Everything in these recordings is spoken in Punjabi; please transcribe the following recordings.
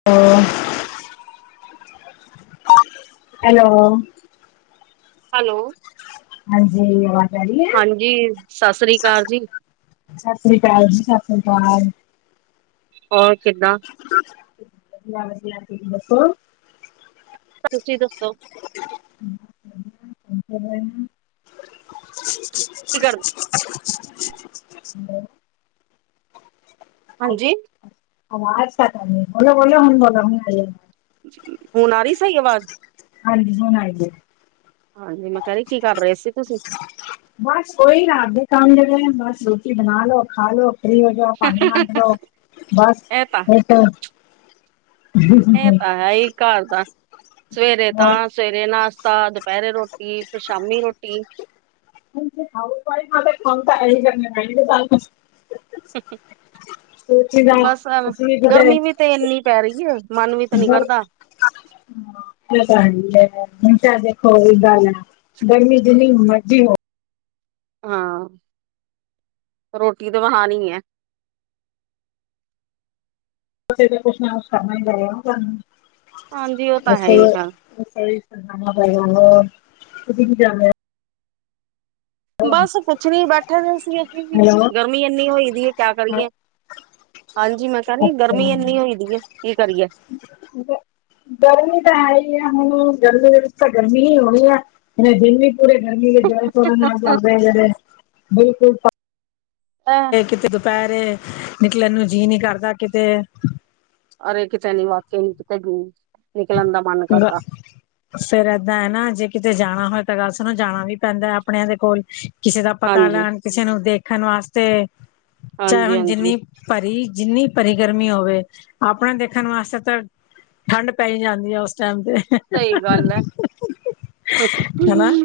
[unintelligible] ਹੈਲੋ ਹੈਲੋ ਹਾਂਜੀ, ਆਵਾਜ਼ ਆ ਰਹੀ ਹੈ? ਜੀ ਸਤਿ ਸ੍ਰੀ ਅਕਾਲ ਜੀ ਸਤਿ ਸ੍ਰੀ ਅਕਾਲ ਜੀ, ਸਤਿ ਸ਼੍ਰੀ ਅਕਾਲ ਹੋਰ ਕਿੱਦਾਂ ਵ ਦੱਸੋ ਤੁਸੀਂ ਦੱਸੋ ਹਨ ਹਮ ਕੀ ਕਰਦੇ ਹਾਂਜੀ ਸੀ ਬੋਲ ਬੋਲ ਹੁਣ ਬੋਲ ਮ ਹੁਣ ਆ ਰਹੀ ਸਹੀ ਆਵਾਜ਼ ਹਾਂਜੀ, ਹੁਣ ਆਈ ਜੇ ਹਾਂਜੀ, ਮੈਂ ਕਿਹਾਹਿਰੀ ਕੀ ਕਰ ਰਹੇ ਸੀ ਤੁਸੀਂ ਬਸ ਉਹੀ ਰਾਤ ਦੇ ਕੰਮ ਜਿਹੜੇ ਬਸ ਰੋਟੀ ਬਣਾ ਲੋੋ ਖਾ ਲੋ ਫਰੀ ਹੋ ਜਾਓ ਭਾਡੇ ਮਾਂਜ ਜਾਓ, ਬਸ ਇਹ ਤਾਂ ਫ ਇਹ ਤਾਂ ਹੈ ਹੀ ਘਰ ਦਾ ਸਵੇਰੇ ਤਾਂ ਸਵੇਰੇ ਨਾਸ਼ਤਾ, ਦੁਪਹਿਰੇ ਰੋਟੀ, ਫਿਰ ਸ਼ਾਮੀ ਰੋਟੀ [unintelligible] ਹੋਸੀ ਨਾ ਬਸ ਅਸੀਂ ਵੀ ਕਦੇ ਗਰਮੀ ਵੀ ਤੇ ਇੰਨੀ ਪੈ ਰਹੀ ਹੈ ਮਨ ਵੀ ਤਾਂ ਨੀ ਕਰਦਾ [unintelligible] ਹੁਣ ਕਿਹਾ ਦੇਖੋ ਇਹ ਗੱਲ ਹੈ, ਗਰਮੀ ਜਨੀ ਮਰਜ਼ੀ ਹੋ ਹਾਂ ਰੋਟੀ ਤੇ ਬਣਾਣੀ ਹੈ [unintelligible] ਕਰ ਮ ਬਾਇ ਹਾਂਜੀ ਉਹ ਤਾਂ ਹੈ ਹੀ ਚੱਲ [unintelligible] ਤੁਸੀਂ ਕੀ ਜਾ ਨੂੰ ਬਸ ਕੁਛ ਨੀ ਬੈਠੇ, ਬੈਠੇ ਦੇ ਸੀ ਅਸੀਂ ਵੀ ਹੈਲੋ ਗ ਮੀ ਇੰਨੀ ਹੋਈ ਦੀ ਹੈ, ਕਿਆ ਕਰੀਏ ਅੱਛਾ ਹਾਂਜੀ ਮੈਂ ਸੀ ਗਰਮੀ ਇੰਨੀ ਹੋਈਦੀ ਹੈ, ਕੀ ਕਰੀਏ ਗਰਮੀ ਤਾਂ ਹੈ ਹੀ ਆ, ਹੁਣ ਗਰਮੀ ਵਿੱਚ ਤਾਂ ਗਰਮੀ ਹੀ ਹੋਣੀ ਆ ਹੁ ਦਿਨ ਵੀ ਪੂਰੇ ਗਰਮੀ ਦੇ ਜਲ ਸੋਰਨ [unintelligible] ਆਗ ਬਿਲਕੁਲ ਕਿਤੇ ਦੁਪਹਿਰੇ ਨਿਕਲਣ ਨੂੰ ਜੀਅ ਨੀ ਕਰਦਾ, ਕਿਤੇ ਅਰੇ ਕਿਤੇੇ ਨੀ ਵਾਕਿਆ ਨ ਕਿਤੇ ਨਿਕਲਣ ਦਾ ਮਨ ਕਰਦਾ ਫੇਰ ਏਦਾਂ ਹੈ ਨਾ ਜੇ ਕਿਤੇ ਜਾਣਾ ਹੋਏ ਤਾਂ ਗੱਲ ਸਾਨੂੰ ਜਾਣਾ ਵੀ ਪੈਂਦਾ ਆਪਣਿਆਂ ਦੇ ਕੋਲ ਕਿਸੇ ਦਾ ਪਤਾ ਹਾਂਜੀ ਲੈਣ ਕਿਸੇ ਨੂੰ ਦੇਖਣ ਵਾਸਤੇ ਚਾਹੇ ਹਾਂਜੀ ਹੁਣ ਹਾਂਜੀ ਜਿੰਨੀ ਭਰੀ ਜਿੰਨੀ ਭਰੀ ਗਰਮੀ ਹੋਵੇ ਆਪਣਾ ਦੇਖਣ ਵਾਸਤੇ ਤਾਂ ਠੰਡ ਪਾਈ ਜਾਂਦੀ ਹੈ ਉਸ ਟਾਈਮ ਤੇ ਸਹੀ ਗੱਲ ਹੈ ਹੇਨਾ,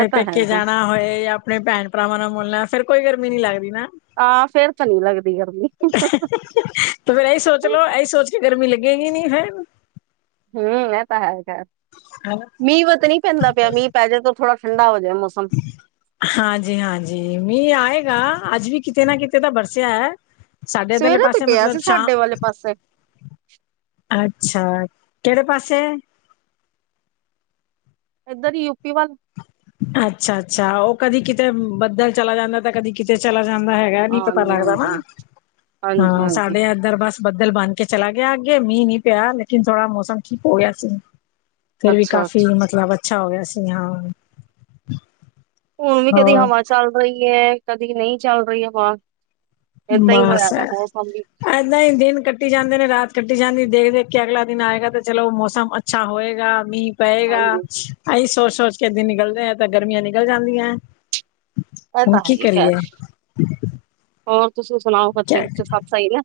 ਇਹ ਤਾਂ ਪੇਕੇ ਹੈਗਾ ਜਾਣਾ ਹੋਏ ਜਾਂ ਆਪਣੇ ਭੈਣ ਭਰਾਵਾਂ ਨਾਲ ਮੁੋਲਣਾ ਫੇਰ ਕੋਈ ਗਰਮੀ ਨੀ ਲੱਗਦੀ ਨਾ ਆਹ ਫੇਰ ਤਾਂ ਨੀ ਲੱਗਦੀ ਗਰਮੀ ਫੇਰ ਇਹੀ ਸੋਚ ਲੋੋ, ਇਹੀ ਸੋਚ ਕੇ ਗਰਮੀ ਲੱਗੇਗੀ ਨੀ ਹੈ ਹਮ ਇਹ ਤਾਂ ਹੈਗਾ ਹੈਂ ਮੀਂਹ ਤਾਂ ਨ ਨਹੀਂ ਪੈਂਦਾ ਪਿਆ ਮੀਂਹ ਪੈ ਜਾਏ ਤਾਂ ਥੋੜਾ ਠੰਡਾ ਜਾਏ ਮੌਸਮ ਹਾਂਜੀ-ਹਾਂਜੀ ਮੀਂਹ ਆਏਗਾ ਅੱਜ ਵੀ ਕਿਤੇ ਨਾ ਕਿਤੇ ਤਾਂ ਬਰਸਿਆ ਹੈ ਸਾਡੇ ਇੱਧਰਲੇ ਸਵੇਰੇ ਤੇ ਪਾਸੇ ਪਿਆ ਮਤਲਬ ਸੀ ਸ਼ਾਹ ਸਾਡੇ ਵਾਲੇ ਪਾਸੇ ਅੱਛਾ ਕਿਹੜੇ ਪਾਸੇ ਇੱਧਰ ਯੂਪੀ ਵੱਲ ਅੱਛਾ-ਅੱਛਾ ਉਹ ਕਦੀ ਕਿਤੇ ਬੱਦਲ ਚਲਾ ਜਾਂਦਾ ਤੇ ਕਦੀ ਕਿਤੇ ਚਲਾ ਜਾਂਦਾ ਹੈਗਾ ਨੀ ਪਤਾ ਹਾਂਜੀ ਲੱਗਦਾ ਨਾ ਹਾਂਜੀ ਹਾਂਜੀ ਹਾਂ ਹਾਂਜੀ ਸਾਡੇ ਇਏਧਰ ਬਸ ਬੱਦਲ ਬਣ ਕੇ ਚਲਾ ਗਿਆ ਅੱਗੇ ਮੀਂਹ ਨੀ ਪਿਆ ਲੇਕਿਨ ਥੋੜ੍ਹਾ ਮੌਸ ਠੀਕ ਹੋ ਗਿਆਆ ਸੀ ਫਿਰ ਵੀ ਅੱਛਾ ਕਾਫ਼ੀ ਅੱਛਾ ਮਤਲਬ ਅੱਛਾ ਹੋ ਗਿਆ ਸੀ ਹਾਂ ਹੁਣ ਵੀ ਕਦੀ ਹੋਰ ਹਵਾ ਚੱਲ ਰਹੀ ਹੈ ਕਦੀ ਨਹੀਂ ਚੱਲ ਰਹੀ ਹਵਾ ਏਦਾਂ ਹੀ ਹੋਇਆ ਬਸ ਦਾ ਮੌਸਮ ਵੀ ਇਏਦਾਂ ਹੀ ਦਿਨ ਕੱਟੀ ਜਾਂਦੇ ਨੇ ਰਾਤ ਕੱਟੀ ਜਾਂਦੀ ਦੇਖ ਦੇਖ ਕੇ ਅਗਲਾ ਦਿਨ ਆਏਗਾ ਤੇ ਚਲੋ ਮੌਸਮ ਅੱਛਾ ਹੋਏਗਾ, ਮੀਂ ਪਏਗਾ। ਹਾਂਜੀ ਅਸੀਂ ਸੋਚ ਸੋਚ ਕੇ ਦਿਨ ਨਿਕਲਦੇ ਹ ਤਾਂ ਗਰਮੀਆਂ ਨਿਕਲ ਜਾਂਦੀਆਂ ਇਹ ਹੁ ਤਾਂ ਹੈ ਕੀ ਹੀ ਖੈਰ ਕਰੀਏ ਹੋਰ ਤੁਸੀਂ ਸੁਣਾਓ ਬੱਚੇ ਕਿਆ ਖੱਚੇ ਸੱਤ ਸਹੀਐ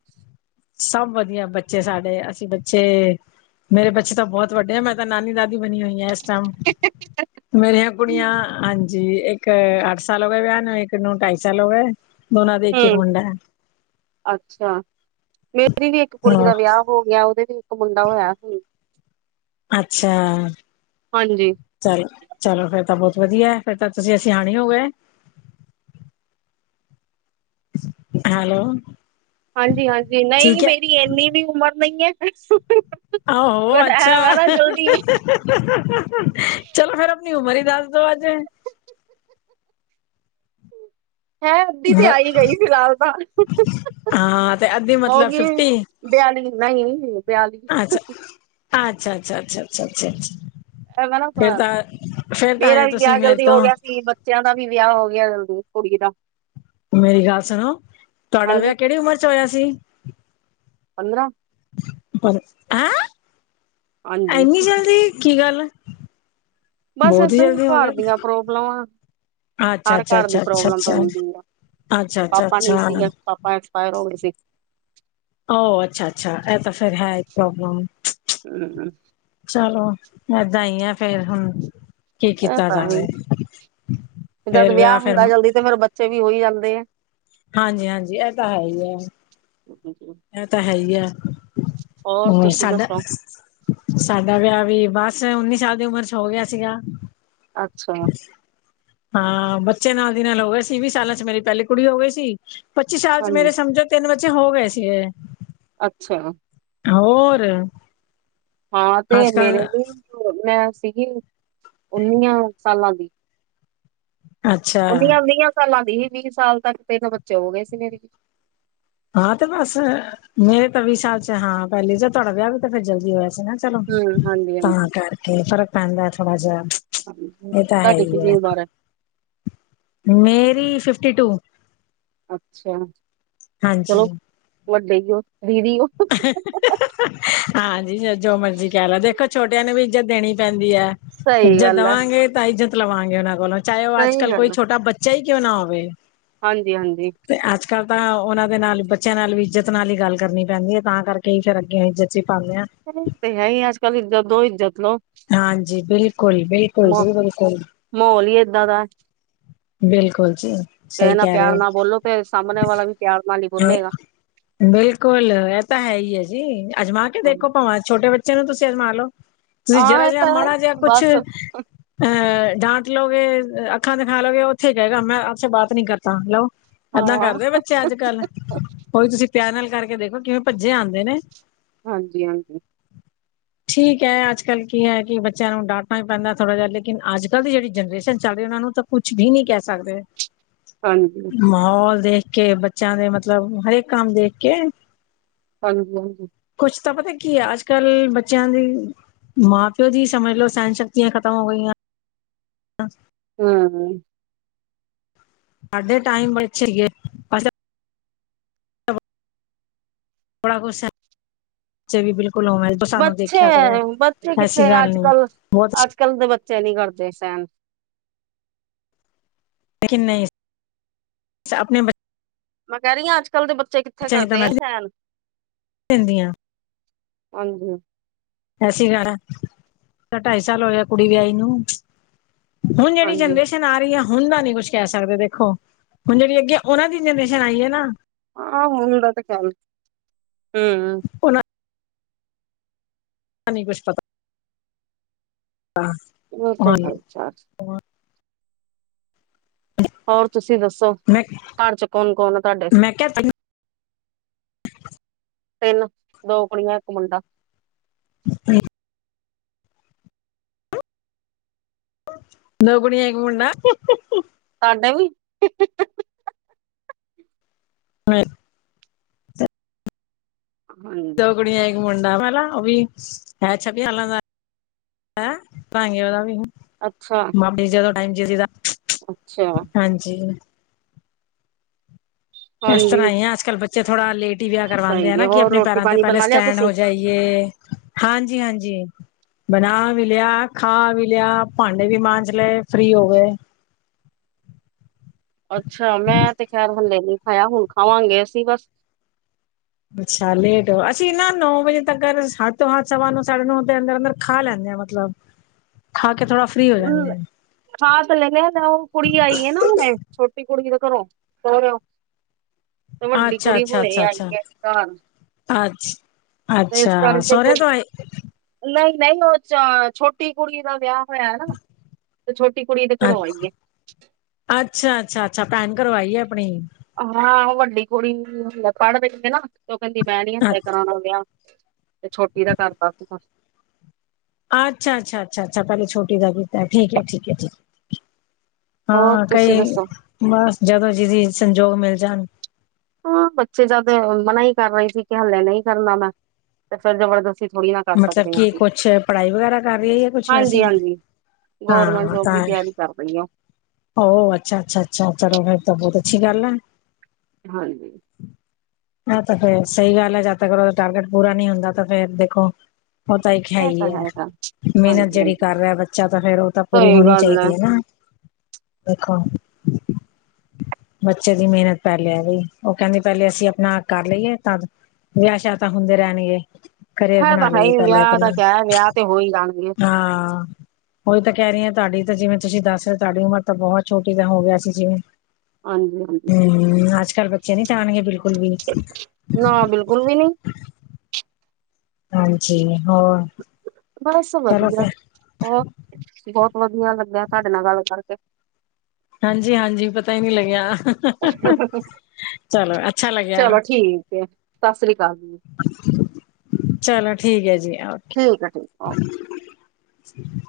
ਸਭ ਵਧੀਆ ਬੱਚੇ ਸਾਡੇ ਅਸੀਂ ਬੱਚੇ ਮੇਰੇ ਬੱਚੇ ਤਾਂ ਬਹੁਤ ਵੱਡੇ ਆ ਮੈਂ ਤਾਂ ਨਾਨੀ ਦਾਦੀ ਬਣੀ ਹੋਈ ਹੈ ਇਸ ਮੇਰੀਆਂ ਕੁੜੀਆਂ ਹਾਂ ਜੀ ਇੱਕ ਅੱਠ ਸਾਲ ਹੋ ਗਏ ਵਿਆਹ ਨੂੰ ਇੱਕ ਨੂੰ ਢਾਈ ਸਾਲ ਹੋ ਗਏ ਦੋਨਾਂ ਦਾ ਇੱਕ-ਇੱਕ ਹੂੰ ਮੁੰਡਾ ਹੈ ਅੱਛਾ ਮੇਰੀ ਵੀ ਇੱਕ ਕੁੜੀ ਹਾਂ ਦਾ ਵਿਆਹ ਹੋ ਗਿਆ ਉਹਦੇ ਵੀ ਇੱਕ ਮੁੰਡਾ ਹੋਇਆ ਸੀ ਅੱਛਾ ਹਾਂਜੀ ਚੱਲ ਚਲੋ ਫੇਰ ਤਾਂ ਬਹੁਤ ਵਧੀਆ ਫੇਰ ਤਾਂ ਤੁਸੀਂ ਅਸੀਂ ਆਣੇ ਹੋ ਗਏ ਹੈਲੋ ਹਾਂਜੀ-ਹਾਂਜੀ ਨਹੀਂ ਠੀਕ ਹੈ ਮੇਰੀ ਇੰਨੀ ਵੀ ਉਮਰ ਨਹੀਂ ਹੈ ਆਹ ਹੋ ਪਰ ਅੱਛਾ ਐ ਵਾ ਨਾ ਜਲਦੀ ਵੀ ਚਲੋ ਫੇਰ ਆਪਣੀ ਉਮਰ ਹੀ ਦੱਸ ਦੋ ਅੱਜ ਹੈ ਅੱਧੀ ਤੇ ਆਈ ਗਈ ਫਿਲਹਾਲ ਤਾਂ ਹਾਂ ਤੇ ਅੱਧੀ ਹੋ ਮਤਲਬ ਗਈ ਬਿਆਲੀ ਨਹੀਂ ਬਿਆਲੀ ਅੱਛਾ-ਅੱਛਾ ਅੱਛਾ-ਅੱਛਾ ਅੱਛ ਅੱ ਅ ਮੈਂ ਨਾ ਤਾਂ ਮੇਰਾ ਹਜੇ ਵੀ ਤੁਸੀਂ ਵਿਆਹ ਮੇਰੇ ਜਲਦੀ ਹੋ ਤੋਂ ਗਿਆ ਸੀ ਬੱਚਿਆਂ ਦਾ ਵੀ ਵਿਆਹ ਹੋ ਗਿਆ ਜ ਕੁੜੀ ਦਾ ਮੇਰੀ ਗੱਲ ਸੁਣੋ ਤੁਹਾਡਾ ਹਾਂਜੀ ਵਿਆਹ ਕਿਹੜੀ ਉਮਰ ਚ ਹੋਇਆ ਸੀ ਪੰਦਰਾਂ ਪਰ ਹੈਂ ਹਾਂਜੀ ਇਏਨੀ ਜਲਦੀ ਕੀ ਗੱਲ ਬਸ ਬਹੁਤ ਏਦਾਂ ਹੀ ਜਲਦੀ ਹੋ ਘਰ ਗਿਆ ਦੀਆਂ ਪ੍ਰੋਬਲਮਾਂ ਅੱਛਾ ਹਰ ਅੱਛਾ ਘਰ ਦੀ ਅੱਛਾ ਅੱਛਾ ਪ੍ਰੋਬਲਮ ਤਾਂ ਅੱਛਾ ਹੁੰਦੀ ਆ ਅੱਛਾ ਅੱਛਾ ਪਾਪਾ ਨਹੀਂ ਅੱਛਾ ਸੀਗਾ ਪਾਪਾ ਐਕਸਪਾਇਰ ਹੋ ਗਏ ਸੀ ਅੱਛਾ-ਅੱਛਾ ਇਹ ਤਾਂ ਫੇਿਰ ਹੈ ਪ੍ਰੋਬਲਮ ਹਮਮ ਚਲੋ ਏਦਾਂ ਹੀ ਆ ਫੇਰ ਹੁਣ ਕੀ ਇਹ ਕੀਤਾ ਤਾਂ ਹੀ ਜਾਵੇ ਜਦ ਫੇਰ ਵਿਆਹ ਫੇਿਰ ਹੁੰਦਾ ਜਲਦੀ ਫੇਰ ਬੱਚੇ ਵੀ ਹੋਈ ਜਾਂਦੇ ਆ। ਹਾਂਜੀ-ਹਾਂਜੀ ਇਹ ਤਾ ਹੈ ਈ ਐ। [inaudible] ਇਹ ਤਾ ਹੈ ਈ ਐ, ਹੋਰ ਤੁਸੀਂ ਸਾਡਾ ਦੱਸੋ ਸਾਡਾ ਵਿਆਹ ਵੀ ਬਸ ਉੱਨੀ ਸਾਲ ਦੀ ਉਮਰ ਚ ਹੋ ਗਿਆ ਸੀਗਾ ਅੱਛਾ ਹਾਂ ਬੱਚੇ ਨਾਲ ਦੀ ਨਾਲ ਹੋ ਗਏ ਸੀ ਵੀਹ ਸਾਲਾਂ ਚ ਮੇਰੀ ਪਹਿਲੀ ਕੁੜੀ ਹੋ ਗਈ ਸੀ ਪੱਚੀ ਸਾਲ ਚ ਹਾਂਜੀ ਮੇਰੇ ਸਮਝੋ ਤਿੰਨ ਬੱਚੇ ਹੋ ਗਏ ਸੀਗੇ ਅੱਛ ਹੋਰ? ਹਾਂ ਤੇ ਅੱਜ ਮੇਰੇ ਕੱਲ ਲਈ ਮੈਂ ਸੀਗੀ, ਉਨੀਆਂ ਸਾਲਾਂ ਦੀ। ਅੱਛਾ ਉਨੀਆਂ ਵੀਹਾਂ ਸਾਲਾਂ ਦੀ ਹੀ ਵੀਹ ਸਾਲ ਤੱਕ ਤਿੰਨ ਬੱਚੇ ਹੋ ਗਏ ਸੀ ਮੇਰੀ ਵੀ ਹਾਂ ਤੇ ਬਸ ਮੇਰੇ ਤਾਂ ਵੀਹ ਸਾਲ ਚ ਹਾਂ ਪਹਿਲੀ ਜਾ ਤੁਹਾਡਾ ਵਿਆਹ ਵੀ ਤਾਂ ਫਿਰ ਜਲਦੀ ਹੋਇਆ ਸੀ ਨਾ ਚਲੋ ਹਮ ਹਾਂਜੀ ਤਾਂ ਹਾਂਜੀ ਕਰਕੇ ਫ਼ਰਕ ਪੈਂਦਾ ਥੋੜਾ ਜਿਹਾ ਹਾਂਜੀ। ਇਹ ਤਾ ਹੈ ਤੁਹਾਡੀ ਈ ਕਿੰਨੀ ਐ, ਉਮਰ ਹੈ ਮੇਰੀ ਫਿਫਟੀ ਟੂ ਅੱਛਾ, ਹਾਂਜੀ। ਚਲੋ, ਵੱਡੇਈ ਓ ਦੀਦੀ ਓ। ਹਾਂਜੀ ਜੋ ਮਰਜੀ ਕਹਿ ਲਾ ਦੇਖੋ, ਛੋਟਿਆਂ ਨੂੰ ਵੀ ਇੱਜ਼ਤ ਦੇਣੀ ਪੈਂਦੀ ਐ। ਸਹੀ ਜੇ ਗੱਲ ਹੈ ਦੇਵਾਂਗੇ ਤਾਂ ਇੱਜਤ ਲਵਾਂਗੇ ਉਹਨਾਂ ਕੋਲੋਂ, ਚਾਏ ਉਹ ਅੱਜ ਸਹੀ ਕੱਲ ਕੋਈ ਛੋਟਾ ਬੱਚਾ ਚਈ ਕਿਉਂ ਨਾ ਹੋਵੇ? ਹਾਂਜੀ-ਹਾਂਜੀ। ਅੱਜ-ਕੱਲ੍ਹ ਤਾਂ ਉਹਨਾਂ ਦੇ ਨਾਲ ਬੱਚਿਆਂ ਨਾਲ ਵੀ ਇੱਜ਼ਤ ਨਾਲ ਹੀ ਗੱਲ ਕਰਨੀ। ਪਹਿੰਦੀ ਹੈ ਤਾਂ ਕਰਕੇ ਫੇਰ ਅੱਗੇ ਅਸੀਂ ਜੱਚੀ ਪਾਨੇਂ ਆਂ ਹੈ ਈ ਐ, ਅੱਜ ਕੱਲ੍ਹ ਇੱਜ਼ਤ ਦੋ, ਇੱਜ਼ਤ ਲੋ। ਹਾਂਜੀ, ਬਿਲਕੁਲ-ਬਿਲਕੁਲ ਜੀ, ਬਿਲਕੁਲ। ਮਾਹੌਲ ਹੀ ਏਦਾਂ ਦਾ ਹੈ, ਬਿਲਕੁਲ ਜੀ। ਕਿਸੇ ਸਹੀ ਨਾਲ ਕਹਿ ਪਿਆਰ ਰਹੇ ਨਾਲ ਬੋਲੋ ਤੇ, ਸਾਹਮਨੇ ਵਾਲਾ ਵੀ ਪਿਆਰ ਨਾਲ ਹੀ ਹੋ ਬੋਲੇਗਾ। ਬਿਲਕੁਲ, ਇਹ ਤਾਂ ਹੈ ਈ ਐ ਜੀ, ਅਜਮਾ ਕੇ ਹਾਂ ਦੇਖੋ ਭਾਵਾਂ ਛੋਟੇ ਬੱਚੇ ਨੂੰ ਤੁਸੀਂ ਅਜਮਾ ਲੋੋ। ਤੁਸੀਂ ਹਾਂ ਜਰਾ ਇਹ ਜਿਆ ਤਾਂ ਹੈ ਮਾੜਾ ਜਿਆ ਕੁੱਛ ਬਸ ਅਹ, ਡਾਂਟ ਲੋਗੇ ਅੱਖਾਂ ਦਿਖਾ ਲੋਗੇ, ਉੱਥੇ ਕਹਿਗਾ ਮੈਂ ਆਪਸੇ ਬਾਤ ਨੀ ਕਰਤਾ, ਲੋ। ਐਦਾਂ ਹਾਂ ਕਰਦੇ ਬੱਚੇ ਅੱਜ ਕੱਲ, ਉਹੀ ਤੁਸੀਂ ਪਿਆਰ ਨਾਲ ਕਰਕੇ ਦੇਖੋ ਕਿਵੇਂ ਭੱਜੇ ਆਂਦੇ ਨੇ। ਹਾਂਜੀ-ਹਾਂਜੀ। ਠੀਕ ਐ, ਅੱਜ ਅਜ ਕੱਲ ਕੀ ਐ ਕਿ ਬੱਚਿਆ ਨੂੰ ਡਾਟਣਾਈ ਪੈਂਦਾ ਥੋੜ੍ਹਾ ਜਿਆ ਲੇਕਿਨ, ਅੱਜ ਕੱਲ੍ਹ ਦੀ ਜਿਹੜੀ ਜਨਰੇਸ਼ਨ ਚੱਲ ਰਹੀ ਉਹਨਾਂ ਨੂੰ ਤਾਂ ਕੁਛ ਵੀ ਨੀ ਕਹਿ ਸਕਦੇ? ਹਾਂਜੀ ਮਹੌਲ ਦੇਖ ਕੇ ਬੱਚਿਆਂ ਦੇ ਮਤਲਬ, ਹਰੇਕ ਕੰਮ ਦੇਖ ਕੇ ਹਾਂਜੀ-ਹਾਂਜੀ। ਕੁੱਛ ਤਾਂ ਪਤਾ ਕੀ ਆ, ਅੱਜ-ਕੱਲ ਬੱਚਿਆਂ ਦੀ ਮਾਂ ਪਿਓ ਜੀ ਸਮਝ ਲੋੋ ਸਹਿਣ ਸ਼ਕਤੀਆਂ ਖ਼ਤਮ ਹੋ ਗਈਆਂ। ਹਾਂ, [inaudible] ਹੂੰ, ਹੁੰ। ਸਾਡੇ ਟਾਈਮ ਬਚ ਸੀਗੇ। [unintelligible] ਥੋੜਾ ਕੁਛੱਚੇ ਵੀ ਬਿਲਕੁ ਹੋ ਮਿਲ, [unintelligible] ਬੱਚੇ, ਬੱਚੇ ਕਿੱਥੇ ਗੱਲ ਨਹੀਂ ਅੱਜ-ਕੱਲ, ਬਹੁਤ ਅੱਜ-ਕੱਲ ਦੇ ਬੱਚੇ ਨੀ ਕਰਦੇ ਸਹਿਨ। ਲੇਕਿਨ ਨਹੀਂ, ਆਪਣੇ ਬੱਚੇ ਮੈਂ ਕਹਿ ਰਹੀ ਆਂ ਅੱਜ-ਕੱਲ੍ਹ ਦੇ ਬੱਚੇ ਕਿੱਥੇ ਕਰਦੇ ਆ ਸਹਿਨ? ਪੈਂਦੀਆਂ, [unintelligible] ਹਾਂਜੀ। ਐਸੀ ਕਰ ਢਾਈ ਸਾਲ ਹੋ ਗਿਆ, ਕੁੜੀ ਵਿਆਹੀ ਨੂੰ [inaudible] ਹੁਣ ਜਿਹੜੀ ਹਾਂਜੀ ਜਨਰੇਸ਼ਨ ਆ ਰਹੀ ਹੈ ਹੁਣ ਦਾ ਨੀ ਕੁਛ ਕਹਿ ਸਕਦੇ ਦੇਖੋ, ਹੁਣ ਜਿਹੜੀ ਅੱਗੇ ਉਹਨਾਂ ਦੀ ਜਨਰੇਸ਼ਨ ਆਈ ਹੈ ਨਾ। ਆਹ ਹੁੰਦਾ ਤੇ ਖਿਆਲ ਹੂੰ, ਉਹਨਾਂ ਹ ਨਹੀਂ ਕੁਛ ਪਤਾ ਹ ਇਹੋ ਤਾਂ ਐ, ਹੋਰ ਤੁਸੀਂ ਦੱਸੋ? ਮੈਂ ਘਰ ਚ ਕੌਣ ਕੌਣ ਆ ਤੁਹਾਡੇ? ਮੈਂ ਕਿਹਾ ਤਿੰਨ, ਦੋ ਕੁੜੀਆਂ ਇੱਕ ਮੁੰਡਾ। ਹਮੀ, [unintelligible] ਦੋ ਕੁੜੀਆਂ ਇਕ ਮੁੰਡਾ ਸਾਡੇ ਵੀ ਹਾਂ [unintelligible] ਹਾਂਜੀ ਦੋਗਣੀੀਆਂ [unintelligible] ਮੁੰਡਾ ਪਹਿਲਾ ਉਹ ਵੀ ਹੈ ਛਬੀ ਸਾਲਾਂ ਦਾ ਭਾਂਵੇ ਉਹਦਾ ਵੀ [unintelligible] ਅੱਛਾ। ਆਪਣੀ ਜਦੋਂ ਟਾਈਮ ਅੱਛਾ [unintelligible] ਹਾਂਜੀ ਇਸ ਹਾਂਜੀ ਤਰ੍ਹਾਂ ਹੀ ਆਂ, ਅੱਜ ਕੱਲ੍ਹ ਬੱਚੇ ਥੋੜਾ ਲੇਟ ਹੀ ਵਿਆਹ ਕਰਵਾਉਂਦੇ ਸਹੀ ਹੈ ਹਨਾ ਕਿ ਹੋਰ ਆਪਣੇ ਰੋਟੀ ਪੈਰਾਂ ਤੇ ਪਾਣੀ ਪਹਿਲੇ ਬਣਾ ਲਿਆ ਸਟੈਂਡ ਤੁਸੀਂ ਹੋ ਜਾਏ। ਜੇ, ਹਾਂਜੀ, ਹਾਂਜੀ। ਬਣਾ ਵੀ ਲਿਆ ਖਾ ਵੀ ਲਿਆ ਭਾਂਡੇ ਵੀ ਮਾਂਜ ਲਏ ਫ੍ਰਰੀ ਹੋ ਗਏ। ਅੱਛਾ ਮੈਂ ਤੇ ਖੈਰ ਹਲੇੇ ਨ ਖਾਇਆ ਹੁਣ ਖਾਵਾਂਗੇ ਅਸੀਂ ਬਸ ਅੱਛਾ ਲੇਟ ਹੋ ਅਸੀਂ ਨਾ ਨੌ ਵਜੇ ਤੱਕ ਅਠ ਤੋਂ ਅਠ ਸਵਾ ਨੋ ਸਾਢੇ ਨੌ ਦੇ ਅੰਦਰ ਅੰਦਰ ਖਾ ਲੈਂਦੇ ਹਾਂ। ਮਤਲਬ ਖਾ ਕੇ ਥੋੜਾ ਫਰੀ ਹੋ ਲ- ਜਾਂਦੇ। ਖਾ ਤੇ ਲੈਣੇ ਆ ਉਹ ਕੁੜੀ ਆਈ ਹੈ ਨਾ ਹੁਣੇ ਛੋਟੀ ਕੁੜੀ ਦੇ ਘਰੋਂ ਸਹਰਉ ਤੇ ਆ ਵੱਡੀ ਕੁੜੀ ਹੁਣੇ ਆਈ ਹੈ ਘਰ ਅੱਜੀ, ਤੇ ਇਸ ਕਰਕੇ ਫਿਰ ਨਹੀਂ-ਨਹੀਂ, ਉਹ ਚ ਛੋਟੀ ਕੁੜੀ ਦਾ ਵਿਆਹ ਹੋਇਆ ਨਾ, ਤੇ ਛੋਟੀ ਕੁੜੀ ਦੇ ਘਰੋਂ ਆਈ। ਅੱਛਾ-ਅੱਛਾ-ਅੱਛਾ, ਪੈਨ ਕਰਵਾਈਏ ਆਪਣੀ। ਹਾਂ ਵੱਡੀ ਕੁੜੀ ਪੜ੍ਹ ਪੈਂਦੇ ਨਾ, ਤੇ ਉਹ ਕਹਿੰਦੀ ਮੈਂ ਨੀ ਹੱਲਲੇ ਕਰਾਣਾ ਵਿਆਹ ਤੇ ਛੋਟੀ ਦਾ ਕਰਰਦਾ ਸੀ। ਅੱਛਾ-ਅੱਛਾ-ਅੱਛਾ-ਅੱਛਾ, ਪਹਿਲੇ ਛੋਟੀ ਦਾ ਗ ਕੀਤਾ ਠੀ ਹੈ ਠੀਕ ਹੈ ਠੀਕ। ਹੋਰ ਹਾਂ ਤੁਸੀਂ ਕਈ ਦੱਸੋ ਬਸ ਜਦੋਂ ਜਿਦੀ ਸੰਜੋਗ ਮਿਲ ਜਾਣ। ਹਾਂ ਬੱਚੇ ਦਾ ਮਨਾ ਹੀ ਕਰਨਾ ਹਲੇੇ ਨਹੀਂ ਕਰਨਾ ਮੈਂ ਤੇ ਫਿਰ ਜਬਰਦਸਤੀ ਥੋੜ੍ਹੀ ਨਾ ਕਰ ਮਤਲਬ ਸਕਦੇ ਹਾਂ ਕਿ ਅਸੀਂ ਕੁਛ ਪੜ੍ਹਾਈ ਵਗੈਰਾ ਕਰ ਰਹੀ ਹੈ ਜਾਂ ਕੁਛ ਵੈਸੇ ਹਾਂਜੀ, ਹਾਂਜੀ। ਗੌਰਮੈਂਟ ਹਾਂ ਜੋਬ ਦੀ ਤਾਂ ਤਿਆਰੀ ਕਰ ਰਹੀ ਆ। ਅੱਛਾ, ਅੱਛਾ, ਅੱਛਾ ਚਲੋ ਤਾਂ ਬਹੁਤ ਅੱਛੀ ਗੱਲ ਆ ਹੈ। ਹਾਂਜੀ। ਹ ਤਾਂ ਫੇਰ ਸਹੀ ਗੱਲ ਹੈ। ਜਦ ਤੱਕਦਾ ਟਾਰਗੇਟ ਪੂਰਾ ਨਹੀਂ ਹੁੰਦਾ ਤਾਂ ਫੇਰ ਦੇਖੋ ਉਹ ਤਾਂ ਇੱਕ ਹੈ ਇਹ ਤਾਂ ਹੀ ਹੈ। ਤਾਂ ਮਿਹਨਤ ਹਾਂਜੀ ਜਿਹੜੀ ਹਾਂਜੀ ਕਰ ਰਿਹਾ ਬੱਚਾ ਤਾਂ ਫੇਰ ਉਹ ਤਾਂ ਪੂਰੀ ਸਹੀ ਹੋਣੀ ਗੱਲ ਚਾਹੀਦੀ ਹੈ ਨਾ ਦੇਖੋ। ਬੱਚੇ ਦੀ ਮਿਹਨਤ ਪੈ ਲਿਆ ਵੀ ਉਹ ਕਹਿੰਦੀ ਪਹਿਲੇ ਅਸੀਂ ਆਪਣਾ ਕਰ ਲਈਏ ਤਾਂ ਵਿਆਹ ਸ਼ਾਹ ਤਾਂ ਹੁੰਦੇ ਰਹਿਣਗੇ। ਕਰੀਅਰ ਹੈ ਬਣਾ ਤਾਂ ਹੈ ਲਈ ਹੀ ਪਹਲੇ ਵਿਆਹ ਦਾ ਆਪਣਾ ਕਿਆ ਹੈ, ਵਿਆਹ ਤੇ ਹੋ ਹੀ ਜਾਣਗੇ ਹਾਂ ਉਹੀ ਤਾਂ ਕਹਿ ਰਹੀ ਆ ਤੁਹਾਡੀ ਤਾਂ ਜਿਵੇਂ ਤੁਸੀਂ ਦੱਸ ਰਹੇ ਤੁਹਾਡੀ ਉਮਰ ਤਾਂ ਬਹੁਤ ਛੋਟੀ ਤਾਂ ਹੋ ਗਿਆ ਸੀ ਜਿਵੇਂ ਹਾਂਜੀ, ਹਾਂਜੀ ਅੱਜ ਕੱਲ੍ਹ ਬੱਚੇ ਨੀ ਜਾਣਗੇ ਬਿਲਕੁਲ ਵੀ ਨਾ ਬਿਲਕੁਲ ਵੀ ਨਹੀਂ। ਹਾਂਜੀ ਹੋਰ ਬਸ ਚਲੋ ਵਧੀਆ ਫਿਰ ਬਹੁਤ ਵਧੀਆ ਲੱਗਿਆ ਤੁਹਾਡੇ ਨਾਲ ਗੱਲ ਕਰਕੇ। ਹਾਂਜੀ, ਹਾਂਜੀ ਪਤਾ ਹੀ ਨਹੀਂ ਲੱਗਿਆ ਕਰਕੇ ਚਲੋ ਅੱਛਾ ਲੱਗਿਆ। ਠੀਕ ਏ। ਸਤਿ ਸ੍ਰੀ ਅਕਾਲ ਜੀ। ਚਲੋ ਠੀਕ ਹੈ ਜੀ ਓਕੇ। ਠੀਕ ਹੈ ਠੀਕ ਓਕੇ [inaudible]